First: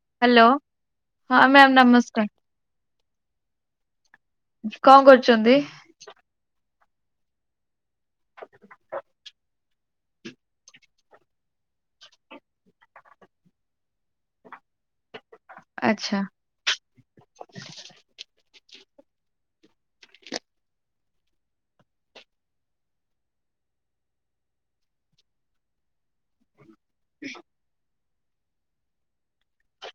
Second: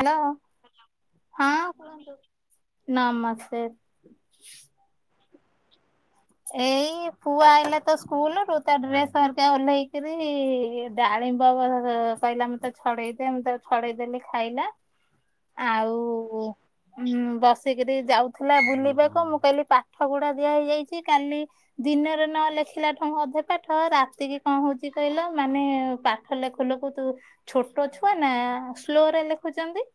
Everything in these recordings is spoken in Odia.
ହାଲୋ ହ୍ୟାଲୋ ମ୍ୟାମ୍ ହଁ ନମସ୍କାର ନମସ୍ତେ। ଛନ୍ତି। ଏଇ ପୁଅ ଆଇଲାତ ସ୍କୁଲରୁ ତା ଡ୍ରେସ ହେରୀକା ଓହ୍ଲେଇକରି ଡାଳିମ୍ବ କହିଲା ମତେ ଛଡେଇଦେ ମୁଁ ତାକୁ ଛଡେଇଦେଲି ଖାଇଲା। [unintelligible] ଆଚ୍ଛା ଆଉ ବସିକରି ଯାଉଥିଲା। ଥିଲା ବୁଲିବାକୁ ମୁଁ କହିଲି ପାଠ ଗୁଡ଼ା ଦିଆହେଇଯାଇଛି। ଚି କାଲି ଦିନରେ ନ ଲେଖିଲା ଠୁ ଅଧେ ପାଠ ରାତିକି କଣ ହଉଛି କହିଲ ମାନେ ପାଠ ଲେଖୁ ଲେଖୁ ତୁ ଛୋଟ ଛୁଆ ନା ସ୍ଲୋରେ ଲେଖୁଛନ୍ତି।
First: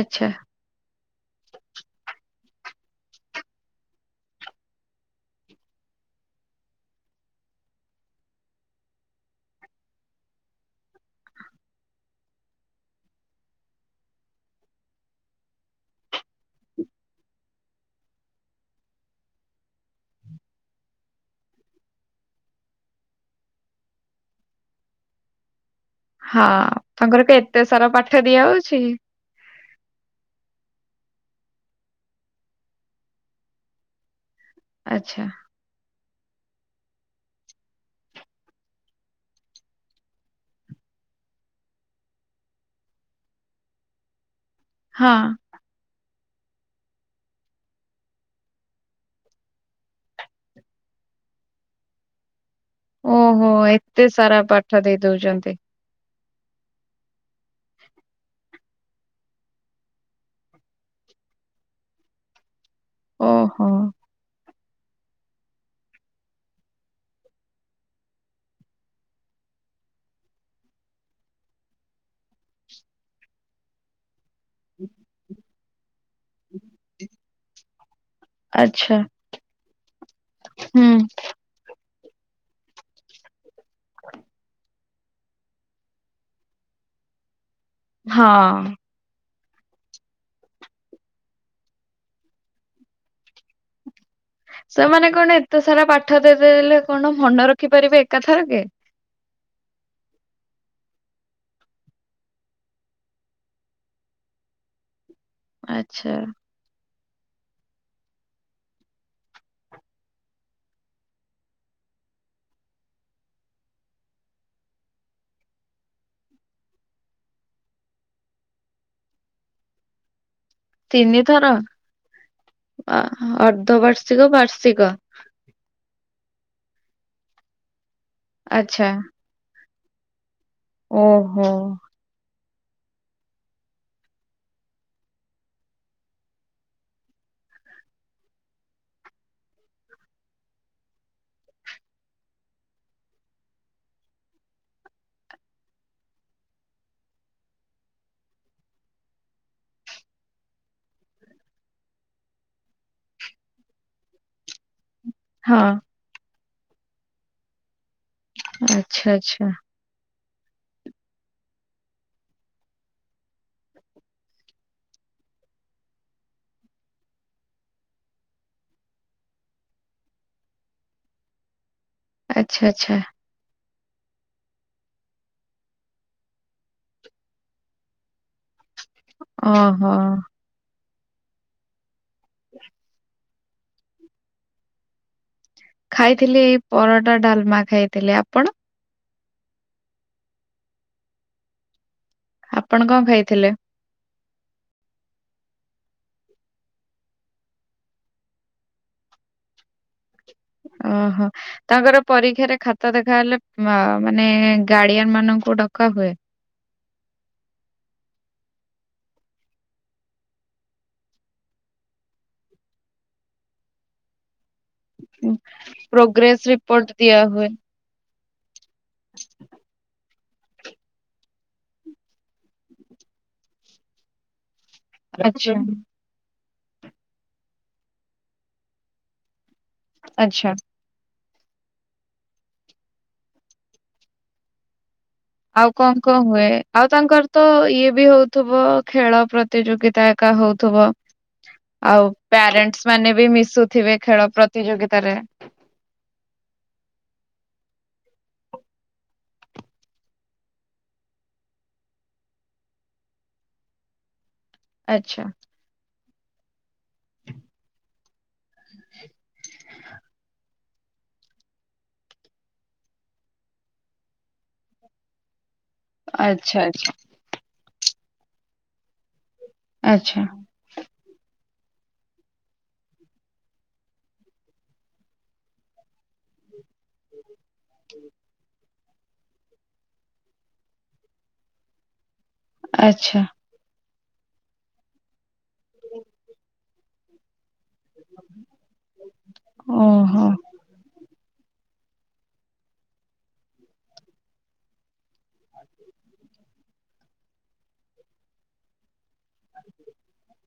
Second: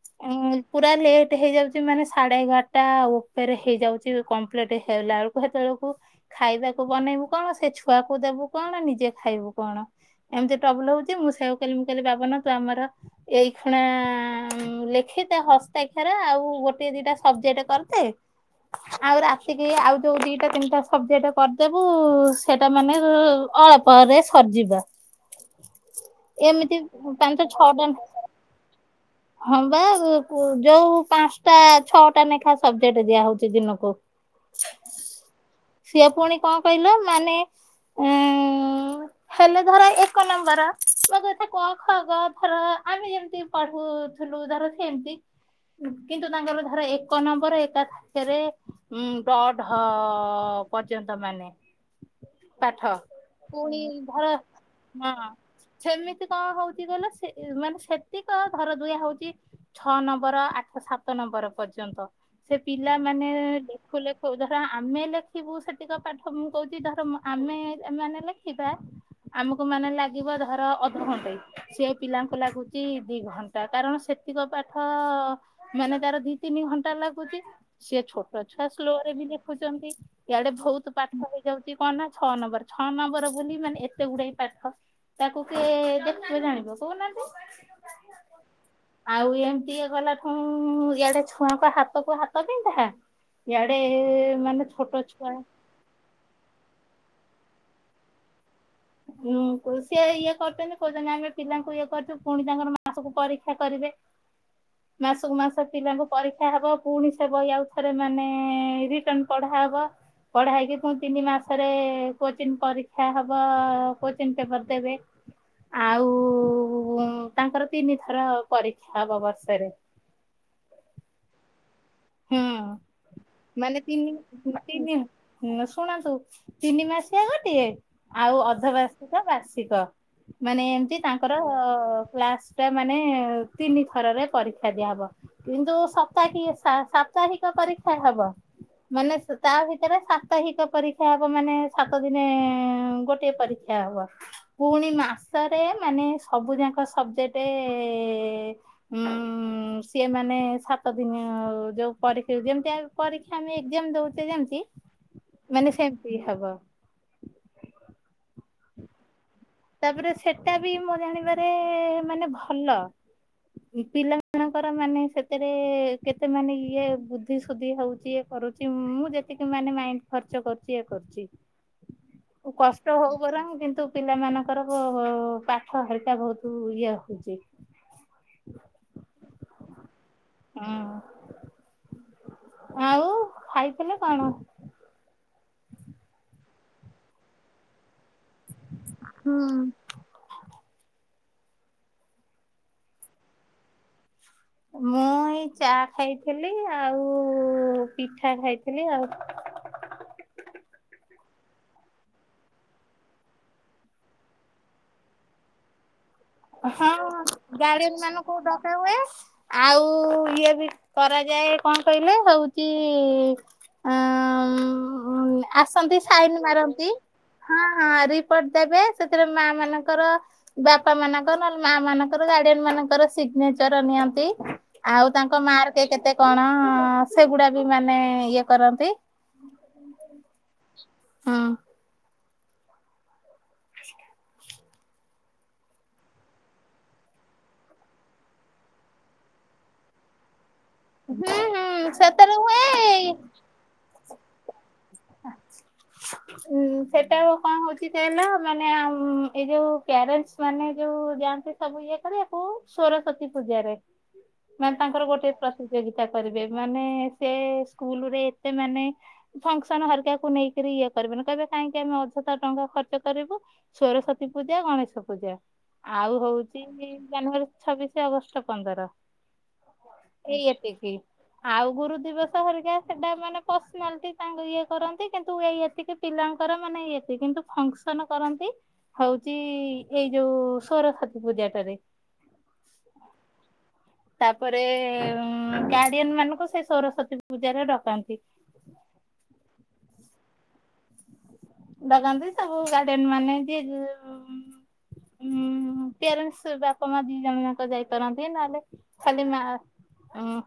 ଆଚ୍ଛା। ଉଁ ପୁରା ଲେ ଲେଟ ହେଇଯାଉଛି ମାନେ ସାଢେ ଏଗାରଟା ଉପେରେ ହେଇଯାଉଛି କମ୍ପ୍ଲିଟ୍। ହେଇଗଲାବେଳକୁ ହେତେବେଳକୁ ଖାଇବାକୁ ବନେଇବୁ କଣ ସେ ଛୁଆକୁ ଦେବୁ କଣ ନିଜେ ଖାଇବୁ କଣ? ଏମିତି ଟ୍ରବୁଲ ହଉଛି ମୁଁ ସେଉ କହିଲି ମୁଁ କହିଲି ବାବନ ତୁ ଆମର ଏଇ ଖୁଁଣା ଲେଖିଦେ ହସ୍ତାକ୍ଷର ଆଉ ଗୋଟେ ଦିଟା ସବଜେକ୍ଟ କରିଦେ ଆଉ ରାତିରେ ରାତିକି ଆଉ ଯୋଉ ଦିଟା ତିନିଟା ସବଜେକ୍ଟ କରିଦେବୁ ସେଇଟା ମାନେ ଇ ଅଳ୍ପରେ ସରି ଯିବ। ହଁ ତାଙ୍କର ପାଞ୍ଚ କଣ ଏତେ ସାର ଛଅଟା ପାଠ ଦିଆ ହଉଛି? ହଁ ବା କୁ ଯୋଉ ପାଞ୍ଚଟା ଛଅଟା ନେଖା ସବଜେକ୍ଟ୍ ଦିଆ ହଉଛି ଦିନକୁ। ଆଚ୍ଛା। ସିଏ ପୁଣି କଣ କହିଲ ମାନେ ଉଁ-ଉ-ଉ-ଉ ହେଲେ ଧର ଏକ ନମ୍ବର ତୁମ କଥା କ, ଖ, ଗ, ଘ, ର ଆମେ ଯେମିତି ପଢୁଥୁଲୁ। ଉଦ୍ଧାର ହଁ। ସେମିତି କିନ୍ତୁ ତାଙ୍କର ଧର ଏକ ନମ୍ବର ଏକା ଥାକେରେ ଉୁଁ ଡ ଢ ପର୍ଯ୍ୟନ୍ତ ମାନେ ପାଠ ଓହୋ ପୁଣି ଏତେ ଧର ସାରା ପାଠ ଦେଇ ହଁ ଦଉଚନ୍ତି। ସେମିତି କଣ ହଉଚି କଇଲ ସେ ମାନେ ସେତିକ ଧର ଦୁୟା ହଉଚି ଛଅ ନମ୍ବର ଆଠ ସାତ ନମ୍ବର ପର୍ଯ୍ୟନ୍ତ ସେ ପିଲାମାନେ ଓହୋ ଲେଖୁ ଧର ଆମେ ଲେଖିବୁ ସେତିକ ପାଠ ମୁଁ କଉଚି ଧର ମୋ ଆମେ ମାନେ ଲେଖିବା। ଆମକୁ ମାନେ ଲାଗିବ ଧର ଅଧଘଣ୍ଟେ ସେ ପିଲାଙ୍କୁ ଲାଗୁଚି ଦି ଘଣ୍ଟା କାରଣ ସେ ତିକ ପାଠ ମାନେ ତାର ଦି ତିନି ଘଣ୍ଟା ଲାଗୁଚି ସିଏ ଛୋଟ ଛୁଆ ସ୍ଲୋ ଆଚ୍ଛା ରେ ବି ଲେଖୁଚନ୍ତି ଇଆଡେ ହୁଁ। ବହୁତ ପାଠ ହେଇଯାଉଚି। କଣ ନା ଛଅ ନମ୍ବର ଛଅ ନମ୍ବର ବୋଲି ମାନେ ଏତେ ଗୁଡାଏ ପାଠ। ତାକୁ କିଏ ଦେଖିବେ ଜାଣିବ କହୁନାହାନ୍ତି? ହଁ। ଆଉ ଏମିତି ଇଏ କଲାଠଉଁ ଇଆଡେ ଛୁଆଙ୍କ ହାତ କୁ ହାତ ବିନ୍ଧା ଇଆଡ଼େ ସେମାନେ କଣ ଏତେ ସାରା ପାଠ ଦେବେ ହେଲେ କଣ ମନ ରଖିପାରିବେ ଏକା ଥରକେ? ଉଁ କୋଉ ସିଏ ଇଏ କରୁଚନ୍ତି କଉଚନ୍ତି ଆମେ ପିଲାଙ୍କୁ ଇଏ କରୁଚୁ ପୁଣି ତାଙ୍କର ମାସୁକୁ ପରୀକ୍ଷା କରିବେ। ମାସକୁ ମାସ ପିଲାଙ୍କୁ ଆଚ୍ଛା। ପରୀକ୍ଷା ହେବ। ପୁଣି ସେ ବହି ଆଉ ଥରେ ମାନେ ରିଟର୍ଣ୍ଣ ପଢାହବ। ପଢାହେଇକି ପୁଣି ତିନି ମାସରେ କୋଚିଂ ପରୀକ୍ଷା ହବ। କୋଚିନ ପେପର୍ ଦେବେ। ଆଉ ତାଙ୍କର ତିନି ଥର ପରୀକ୍ଷା ହବ ବର୍ଷରେ। ତିନି ଥର? ହୁଁ। ମାନେ ତିନି ବାର୍ଷିକ ତିନି ନା ସୁ ଶୁଣନ୍ତୁ ତିନି ମାସିଆ ଗୋଟିଏ ଆଉ ଅର୍ଦ୍ଧ ଆଚ୍ଛା ବାର୍ଷିକ ବାର୍ଷିକ। ମାନେ ଏମିତି ତାଙ୍କର ଓହୋ। କ୍ଲାସ୍। ଟା ମାନେ ତିନି ଥର ରେ ପରୀକ୍ଷା ଦିଆ ହବ କିନ୍ତୁ ସପ୍ତା [unintelligible] ସାପ୍ତାହିକ ପରୀକ୍ଷା ହବ। ମାନେ ତା ଭିତରେ ସାପ୍ତାହିକ ପରୀକ୍ଷା ହବ ମାନେ ସାତ ଦିନେ ଗୋଟିଏ ପରୀକ୍ଷା। କ୍ଷା ହବ ପୁଣି ମାସରେ ମାନେ ସବୁ ଯାକ ସବଜେକ୍ଟ ଏ ଉଁ ସିଏ ମାନେ ସାତ ଦିନ ଯୋଉ ପରୀକ୍ଷା କୁ ଯେମିତି ଆଗେ ପରୀକ୍ଷା ଆମେ ଏଗଜାମ୍ ଦଉଚେ ଜେମତି ହଁ ମାନେ ସେମତି ହବ। ଆଚ୍ଛା ଆଚ୍ଛା। ତା ପରେ ସେଟା ବି ମୋ ଜାଣିବାରେ ମାନେ ଭଲ। ପିଲାମାନଙ୍କର ମନେ ସେତିରେ କେତେ ମାନେ ଇଏ ବୁଦ୍ଧିସୁଦ୍ଧି ହଉଚି ଇଏ କରୁଚି ମୁଁ ଯେତିକି ମାନେ ମାଇଣ୍ଡ ଖର୍ଚ୍ଚ କରୁଚି ଇଏ କରୁଚି। ଆଚ୍ଛା କଷ୍ଟ ଆଚ୍ଛା ହଉ ବରଂ କିନ୍ତୁ ପିଲାମାନ ତାଙ୍କର ପାଠ ହେରିକ୍ ବହୁତ ଇଏ ହଉଚି। ଓ ହୋ। ଆଉ ଖାଇଥିଲ କଣ? ଖାଇଥିଲି ପରଟା ଡାଲମା ଖାଇଥିଲି। ଆପଣ? ହୁଁ। ଆପଣ କଣ ଖାଇଥିଲେ? ମୁଁ ମୁଁ ଏଇ ଚା ଖାଇଥିଲି ଆଉ ପିଠା ଖାଇଥିଲି ଆଉ। [inaudible] ଓହୋ ତାଙ୍କର ପରୀକ୍ଷାରେ ଖାତା ଦେଖା ହେଲେ ମାନେ ଗାଡ଼ିଆନ ମାନକୁ ଡକା ହୁଏ। ହଁ। ଗାଡ଼ିଆନ ମାନକୁ ଡକା ହୁଏ ଆଉ ଇଏ ବି କର ଯାଏ କଣ କହିଲ ହଉଚି ଆସନ୍ତି ସାଇନ ପ୍ରୋଗ୍ରେସ ମାରନ୍ତି। ରିପୋର୍ଟ ଦିଆ ହୁଏ ହଁ ହଁ ରିପୋର୍ଟ ଦେବେ ସେଥିରେ ମା ମାନଙ୍କର ବାପା ମାନଙ୍କର ନହେଲେ ମା ମାନଙ୍କର ଗାର୍ଡିଆନ ମାନଙ୍କର ସିଗ୍ନେଚର ନିଅନ୍ତି। ଆଉ ତାଙ୍କ ଆଚ୍ଛା ମା ର କେ କେତେ କଣ ନା ସେଗୁଡା ବି ମାନେ ଇଏ କରନ୍ତି। ଆଚ୍ଛା। ହଁ। ଆଉ କଣ କଣ ହୁଏ ଆଉ ତାଙ୍କର ତ ଇଏ ବି ହଉଥିବ ଖେଳ ପ୍ରତିଯୋଗିତା ଏକା ହଉ ଥ ହୁଁ ହୁଁ ଆଉ ସେଥିରେ ପ୍ୟାରେଣ୍ଟସ ହୁଏ ମାନେ ବି ମିଶୁଥିବେ ଖେଳ ପ୍ରତି ଉ ସେଟା କଣ ହଉଛି ସେ ନା ମାନେ ଏଇ ଯୋଉ ପ୍ୟାରେଣ୍ଟ ମାନେ ଯୋଉ ଯାଆନ୍ତି ସବୁ ଇଏ କରିବାକୁ ସରସ୍ଵତୀ ପୂଜାରେ ହଁ ମାନେ ତାଙ୍କର ଗୋଟେ ପ୍ରତିଯୋଗିତା କରିବେ ମାନେ ସେ ସ୍କୁଲ ରେ ମାନେ ାକୁ ନେଇକରି ଇଏ କରିବନ କହିବେ କାହିଁକି ଆମେ ଅଧଶାର ଟଙ୍କା ଖର୍ଚ୍ଚ କରିବୁ ସରସ୍ଵତୀ ପୂଜା ଗଣେଶ ପୂା ପୂଜା ଆଉ ଆଚ୍ଛା ହଉଛି ଆଚ୍ଛା ଜାନୁଆରୀ ଛବିଶ ଅଗଷ୍ଟ ପନ୍ଦର ଆଚ୍ଛା ଏଇ ଏତିକି ଆଉ ଗୁରୁ ଦିବସ ହେରିକା ସେଟା ମାନେ ପସନା ତା ଇଏ କରନ୍ତି କିନ୍ତୁ ଇ ଏତିକି ପିଲାଙ୍କର ମାନେ ଇଏତି କିନ୍ତୁ ଫଙ୍କସନ କରନ୍ତି। ହଉଚ ଏଇ ଯୋଉ ସରସ୍ଵତୀ ପୂଜା ଟାରେ ଆଚ୍ଛା। ତାପରେ କାଡିଅନ ମାନଙ୍କୁ ସେଷ ସରସ୍ଵତୀ ପୂଜାରେ ଡକାନ୍ତି। ଓ ହୋ। ଡଗାନ୍ତି ସବୁ ଗାର୍ଡିନ ମାନେ ଁ ପ୍ୟାରେଣ୍ଟ ବାପା ମା ଦି ଜଣ ଯଙ୍କ ଯାଇପାରନ୍ତି ନହେଲେ ଖଲିମା ଉଁ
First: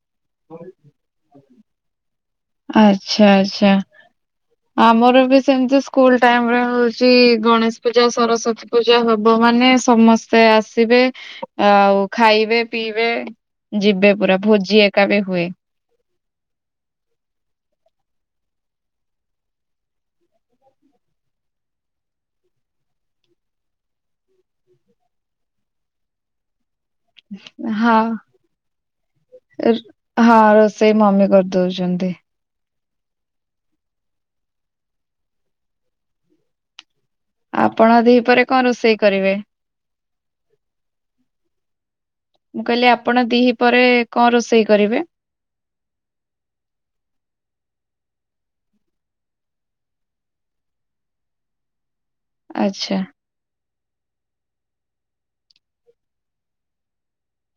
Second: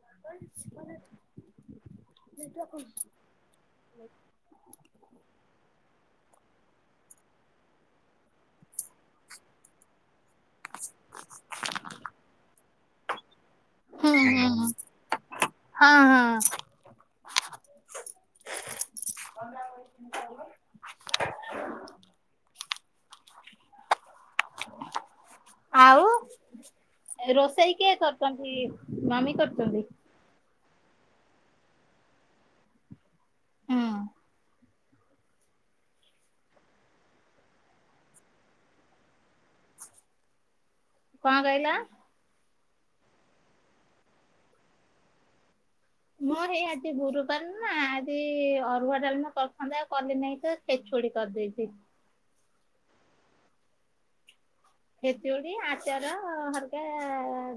[inaudible] ଆଚଛା ଆଚଛା ଆମର ବି ସେମିତି ସ୍କୁଲ ଟାଇମ ରେ ହଉଛି ଗଣେଶ ପୂଜା ସରସ୍ଵତୀ ପୂଜା ହବ ମାନେ ସମସ୍ତେ ସେ ଆସିବେ ଆଉ ଖାଇବେ ପିଇବେ ହୁଁ ଯିବେ ପୁରା ହୁଁ ଭୋଜି ଏକାବେ ହୁଏ। [inaudible] [inaudible] ଆଉ ରୋଷେଇ କିଏ ହଁ। କରୁଛନ୍ତି ମାମି କରୁଛନ୍ତି। ସେଇ ମାମି କରିଦଉଛନ୍ତି। ହୁଁ ଆପଣ ଦି ପରେ କଣ ରୋଷେଇ କରିବେ? କଣ କହିଲ? ମୁଁ କହିଲି ଆପଣ ଦିହି ପରେ କଣ ରୋଷେଇ କରିବେ? ହଁ ହେଇ ଆଜି ଗୁରୁ ବାର ନା ଆଜି ଅରୁଆ ଡାଲ କରିଥାନ୍ତା ଆଉ କଲି ନାଇଁ ତ ସେ ଖୁଡି କରି ଦେଇଛି। ଆଚ୍ଛା। ଖେଚୁଡି ଆଚାର ହରିକା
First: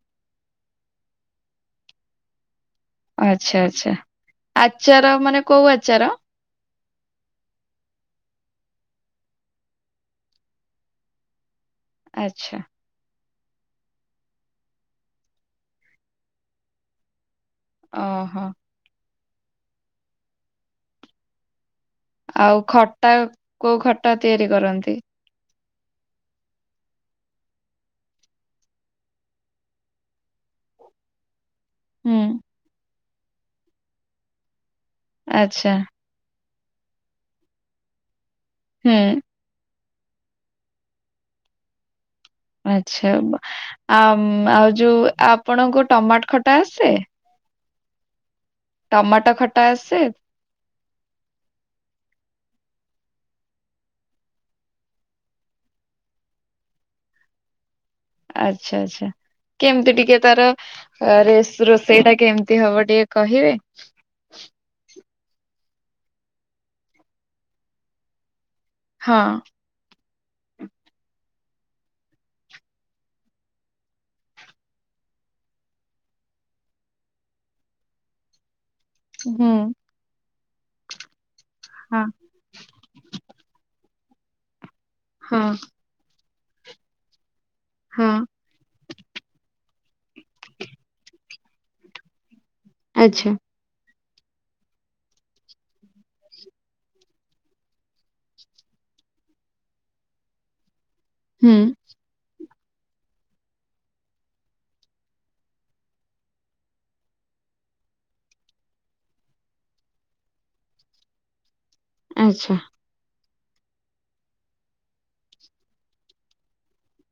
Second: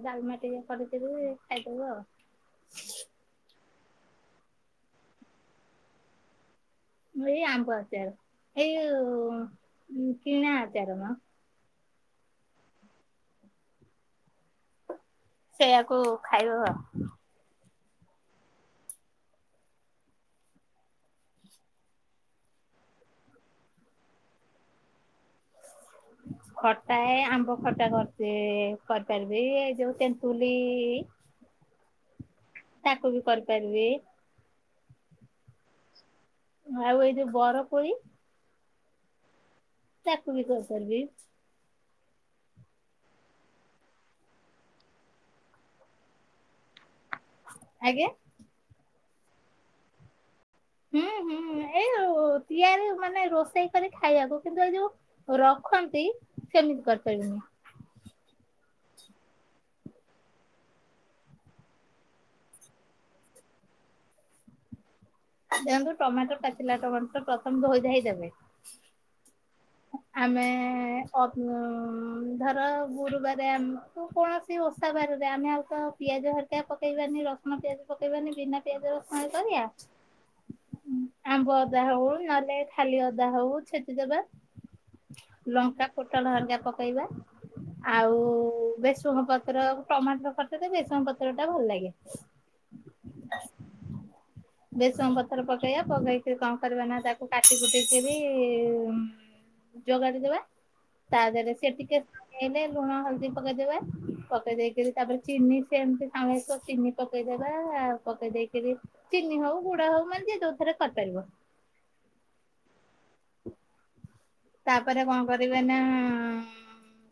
ଡାଲମା ଟିକେ କରିକିରି ଖାଇଦେଲୁ ଆଉ। ଆଚ୍ଛା ଆଚ୍ଛା ଆଚାର ମାନେ କୋଉ ଆଚାର? ଏଇ ଆମ୍ବ ଅଚାର ଏଇ କିଣା ଅଚାର ଆଚ୍ଛା। ସେଇଆକୁ ଖାଇହବ ଅ ହଁ। ଆଉ ଖଟା କୋଉ ଖଟା ତିଆରି କରନ୍ତି? [inaudible] ଖଟା ଏ ଆମ୍ବ ଖଟା କରଛି କରିପାରିବି ଏ ଯୋଉ ତେନ୍ତୁଲି ହୁଁ। ତାକୁ ବି କରିପାରିବି। ଆଚ୍ଛା। ଆଉ ଏଇ ଯୋଉ ବରକୋଳି ହୁଁ। ତାକ ବି କରିପାରିବି। ଆଚ୍ଛା ଆ ଆଉ ଯୋଉ ଆପଣଙ୍କୁ ଟମାଟ ଖଟା ଆସେ? ଆଜ୍ଞା। ଟମାଟା ଖଟା ଆସେ? [inaudible] ଓ ତିଆର ମାନେ ରୋଷେଇ କରି ଖାଇବାକୁ କିନ୍ତୁ ଏ ଯୋଉ ରଖନ୍ତି ସେମିତି କରିପାରିନି। ହ [inaudible] ଆଚ୍ଛା ଆଚ୍ଛା। କେମତି ଟିକେ ତାର ରୋଷେଇ ଟା କେମିତି ହବ ଟିକେ କହିବେ? ହ [unintelligible] ଦେଖନ୍ତୁ ଟମାଟୋ ପାଚିଲା ଟମାଟୋ ପ୍ରଥମେ ଧୋଇ ଧାଇଁ ହୋଇଦେବେ ହଁ। ଆମେ ଅ ଧର ଗୁରୁବାର ଆମ କୌଣସି ଓଷା ରେ ଆମେ ଆଉ ତ ପିଆଜ ହେରିକା ପକେଇବାନି ରସୁଣ ପିଆଜ ପକେଇବାନି ବିନା ପିଆଜ କୁ କଣ ହୁଁ। କରିବା ଆମ୍ବ ଅଦା ହଁ ହୋଉ ନହେଲେ ଖାଲି ଅଦା ହୋଉ ଛେଚି ଦବା ହଁ ଲଙ୍କା ଫୁ ରସୁଣ ହରିକା ପକେଇବା ହଁ ଆଉ ବେସୁମ ପତ୍ର ଟମାଟର ଖଟା ତ ବେସନ ପତ୍ର ଟା ଭଲ ଲାଗେ। ଆଚ୍ଛା। ଭେସୁଙ୍ଗା ପତର ପକେଇବା ପକେଇକି କଣ କରିବା ନା ତାକୁ କାଟି କୁଟିକିରି ଯୋଗାଡି ଦେବା ତା ଦେହରେ ହୁଁ ସେ ଟିକେ ଏଇଲେ ଲୁଣ ହଳଦୀ ପକେଇଦବେ ପକେଇ ଦେଇକରି ତାପରେ ଚିନି ସେମତି ସାସ ଚିନି ପକେଇଦେବେ ପକେଇ ଦେଇକିରି ଚିନି ହଉ ଗୁଡ ହଉ ମାନେ ଯିଏଯଉଥରେ କରିପାରିବ ଆଚ୍ଛା। [inaudible] ତାପରେ କଣ କରିବେ ନା ଉଁ ମ୍ ମ୍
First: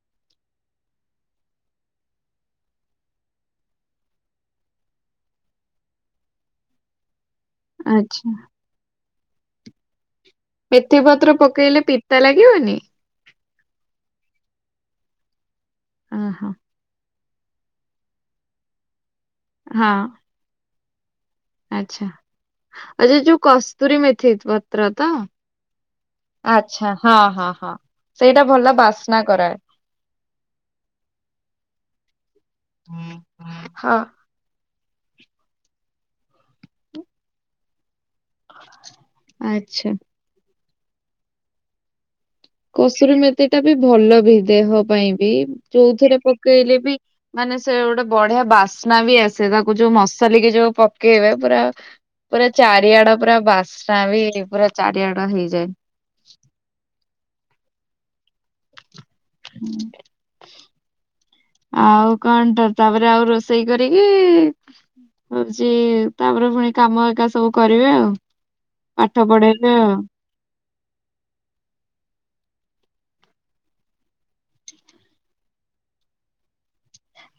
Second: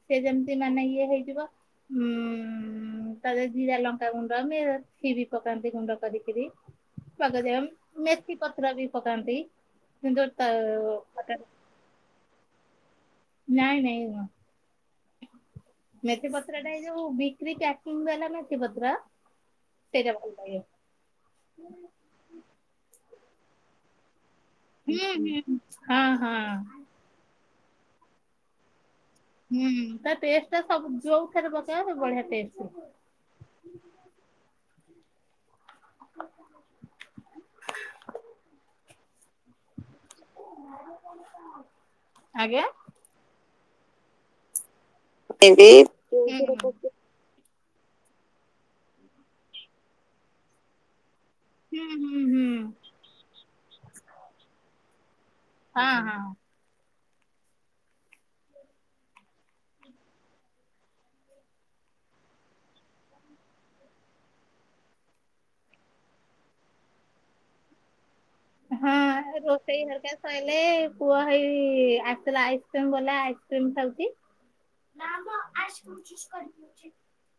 ସେ ଯେମିତି ମାନେ ଇଏ ହେଇଯିବ ଉଁ ମ୍ ମ୍ ମ୍ ତା ଜିରା ଲଙ୍କା ଗୁଣ୍ଡ ମେଥି ବି ପକାନ୍ତି ଗୁଣ୍ଡ କରିକିରି ପ ଆଚ୍ଛା। ମେଥି ପତ୍ର ବି ପକାନ୍ତି। କିନ୍ତୁ ତା ମେଥି ପତ୍ର ଖଟା ପକେଇଲେ ପିତା ଲାଗିବନି? ନାଇଁ ନାଇଁ। ମେଥି ଓହୋ ପତ୍ର ଟା ଏ ଯୋଉ ବିକ୍ରି ପକିଂ ବାଲା ମେଥି ପତ୍ର? ସେବା [unintelligible] ଆଛା ଆ ଯ ଯୋଉ କସ୍ତୁରୀ ମେ ଥି ପତ୍ର ହୁଁ ତ ହୁଁ ହଁ ହଁ ଆଛା ହଁ ହଁ ହଁ ସେଇଟା ଭଲ ବାସ ହୁଁ ତା ଟେଷ୍ଟ ଟା ସବୁ ଯୋଉଠରେ ପକେଇବା ବଢିଆ ଟେଷ୍ଟ ହଁ ଆଚ୍ଛା [inaudible] କସୁରୀ ମେଥିଟା ବି ଭଲ ବି ଦେହ ପାଇଁ ବି ହୁଁ ହୁଁ ଯଉଥରେ ହୁଁ ପକେଇଲେ ବି ମାନେ ସେ ଗୋଟେ ବଢିଆ ବାସ୍ନା ବି ଆସେ ତାକୁ ଯୋଉ ମସଲିକ ଯୋଉ ପକେଇବେ ପୁରା ହୁଁ ପୁରା ଚାରିଆଡେ ପୁରା ବାସ୍ ନାବି ପୁରା ଚାରିଆଡେ ହଁ ହଁ ହୁଁ। ଆଉ କଣ ତ ତାପରେ ଆଉ ରୋଷେଇ କରିକି ହଉଛି ତାପରେ ପୁଣି କାମ ଏକା ସବୁ କରିବେ ଆଉ। ହଁ ପାଠ ପଢେଇବେ ରୋଷେଇ ଆଉ। ହରକା ସଇଲେ ପୁଅ ହେଇ ଆସିଲା ଆଇସ୍କ୍ରିମ ଗଲା ଆଇସ୍କ୍ରିମ ଖାଉଛି। ନା ମ [unintelligible]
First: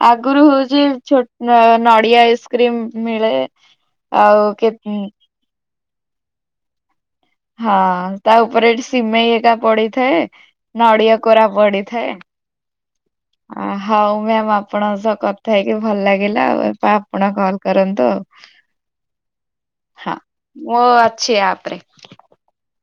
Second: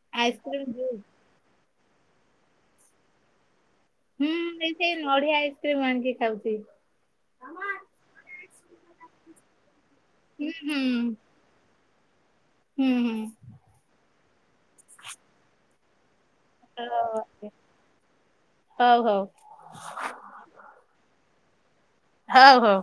ଆଗରୁ ହେଉଛି ଛୁ ନଡିଆ ଆଇସ୍କ୍ରିମ ମିଳେ। ହୁଁ ଆଉ ଏଇ କେ ସେଇ ଉଁ। [unintelligible] ଖାଉଛି। ହଁ ତା ଓପରେ ଏଠି ସିମେଇ ଏଟା ପଡିଥାଏ ହୁଁ ହୁଁ ନଡ଼ିଆ କୋରା ପଡି ଥେ। ହୁଁ ହୁଁ ହଉ ମ୍ୟାମ ଆପଣଙ୍କ ସହ କଥା ହେଇକି ଭଲ ଲ ହେଲା ଆଉ ଏପ ଆପଣ କଲ କରନ୍ତୁ ଆଉ। ହଉ ହଉ ହଁ ମୁଁ ଅଛି ଆପ ହୋ ହଉ।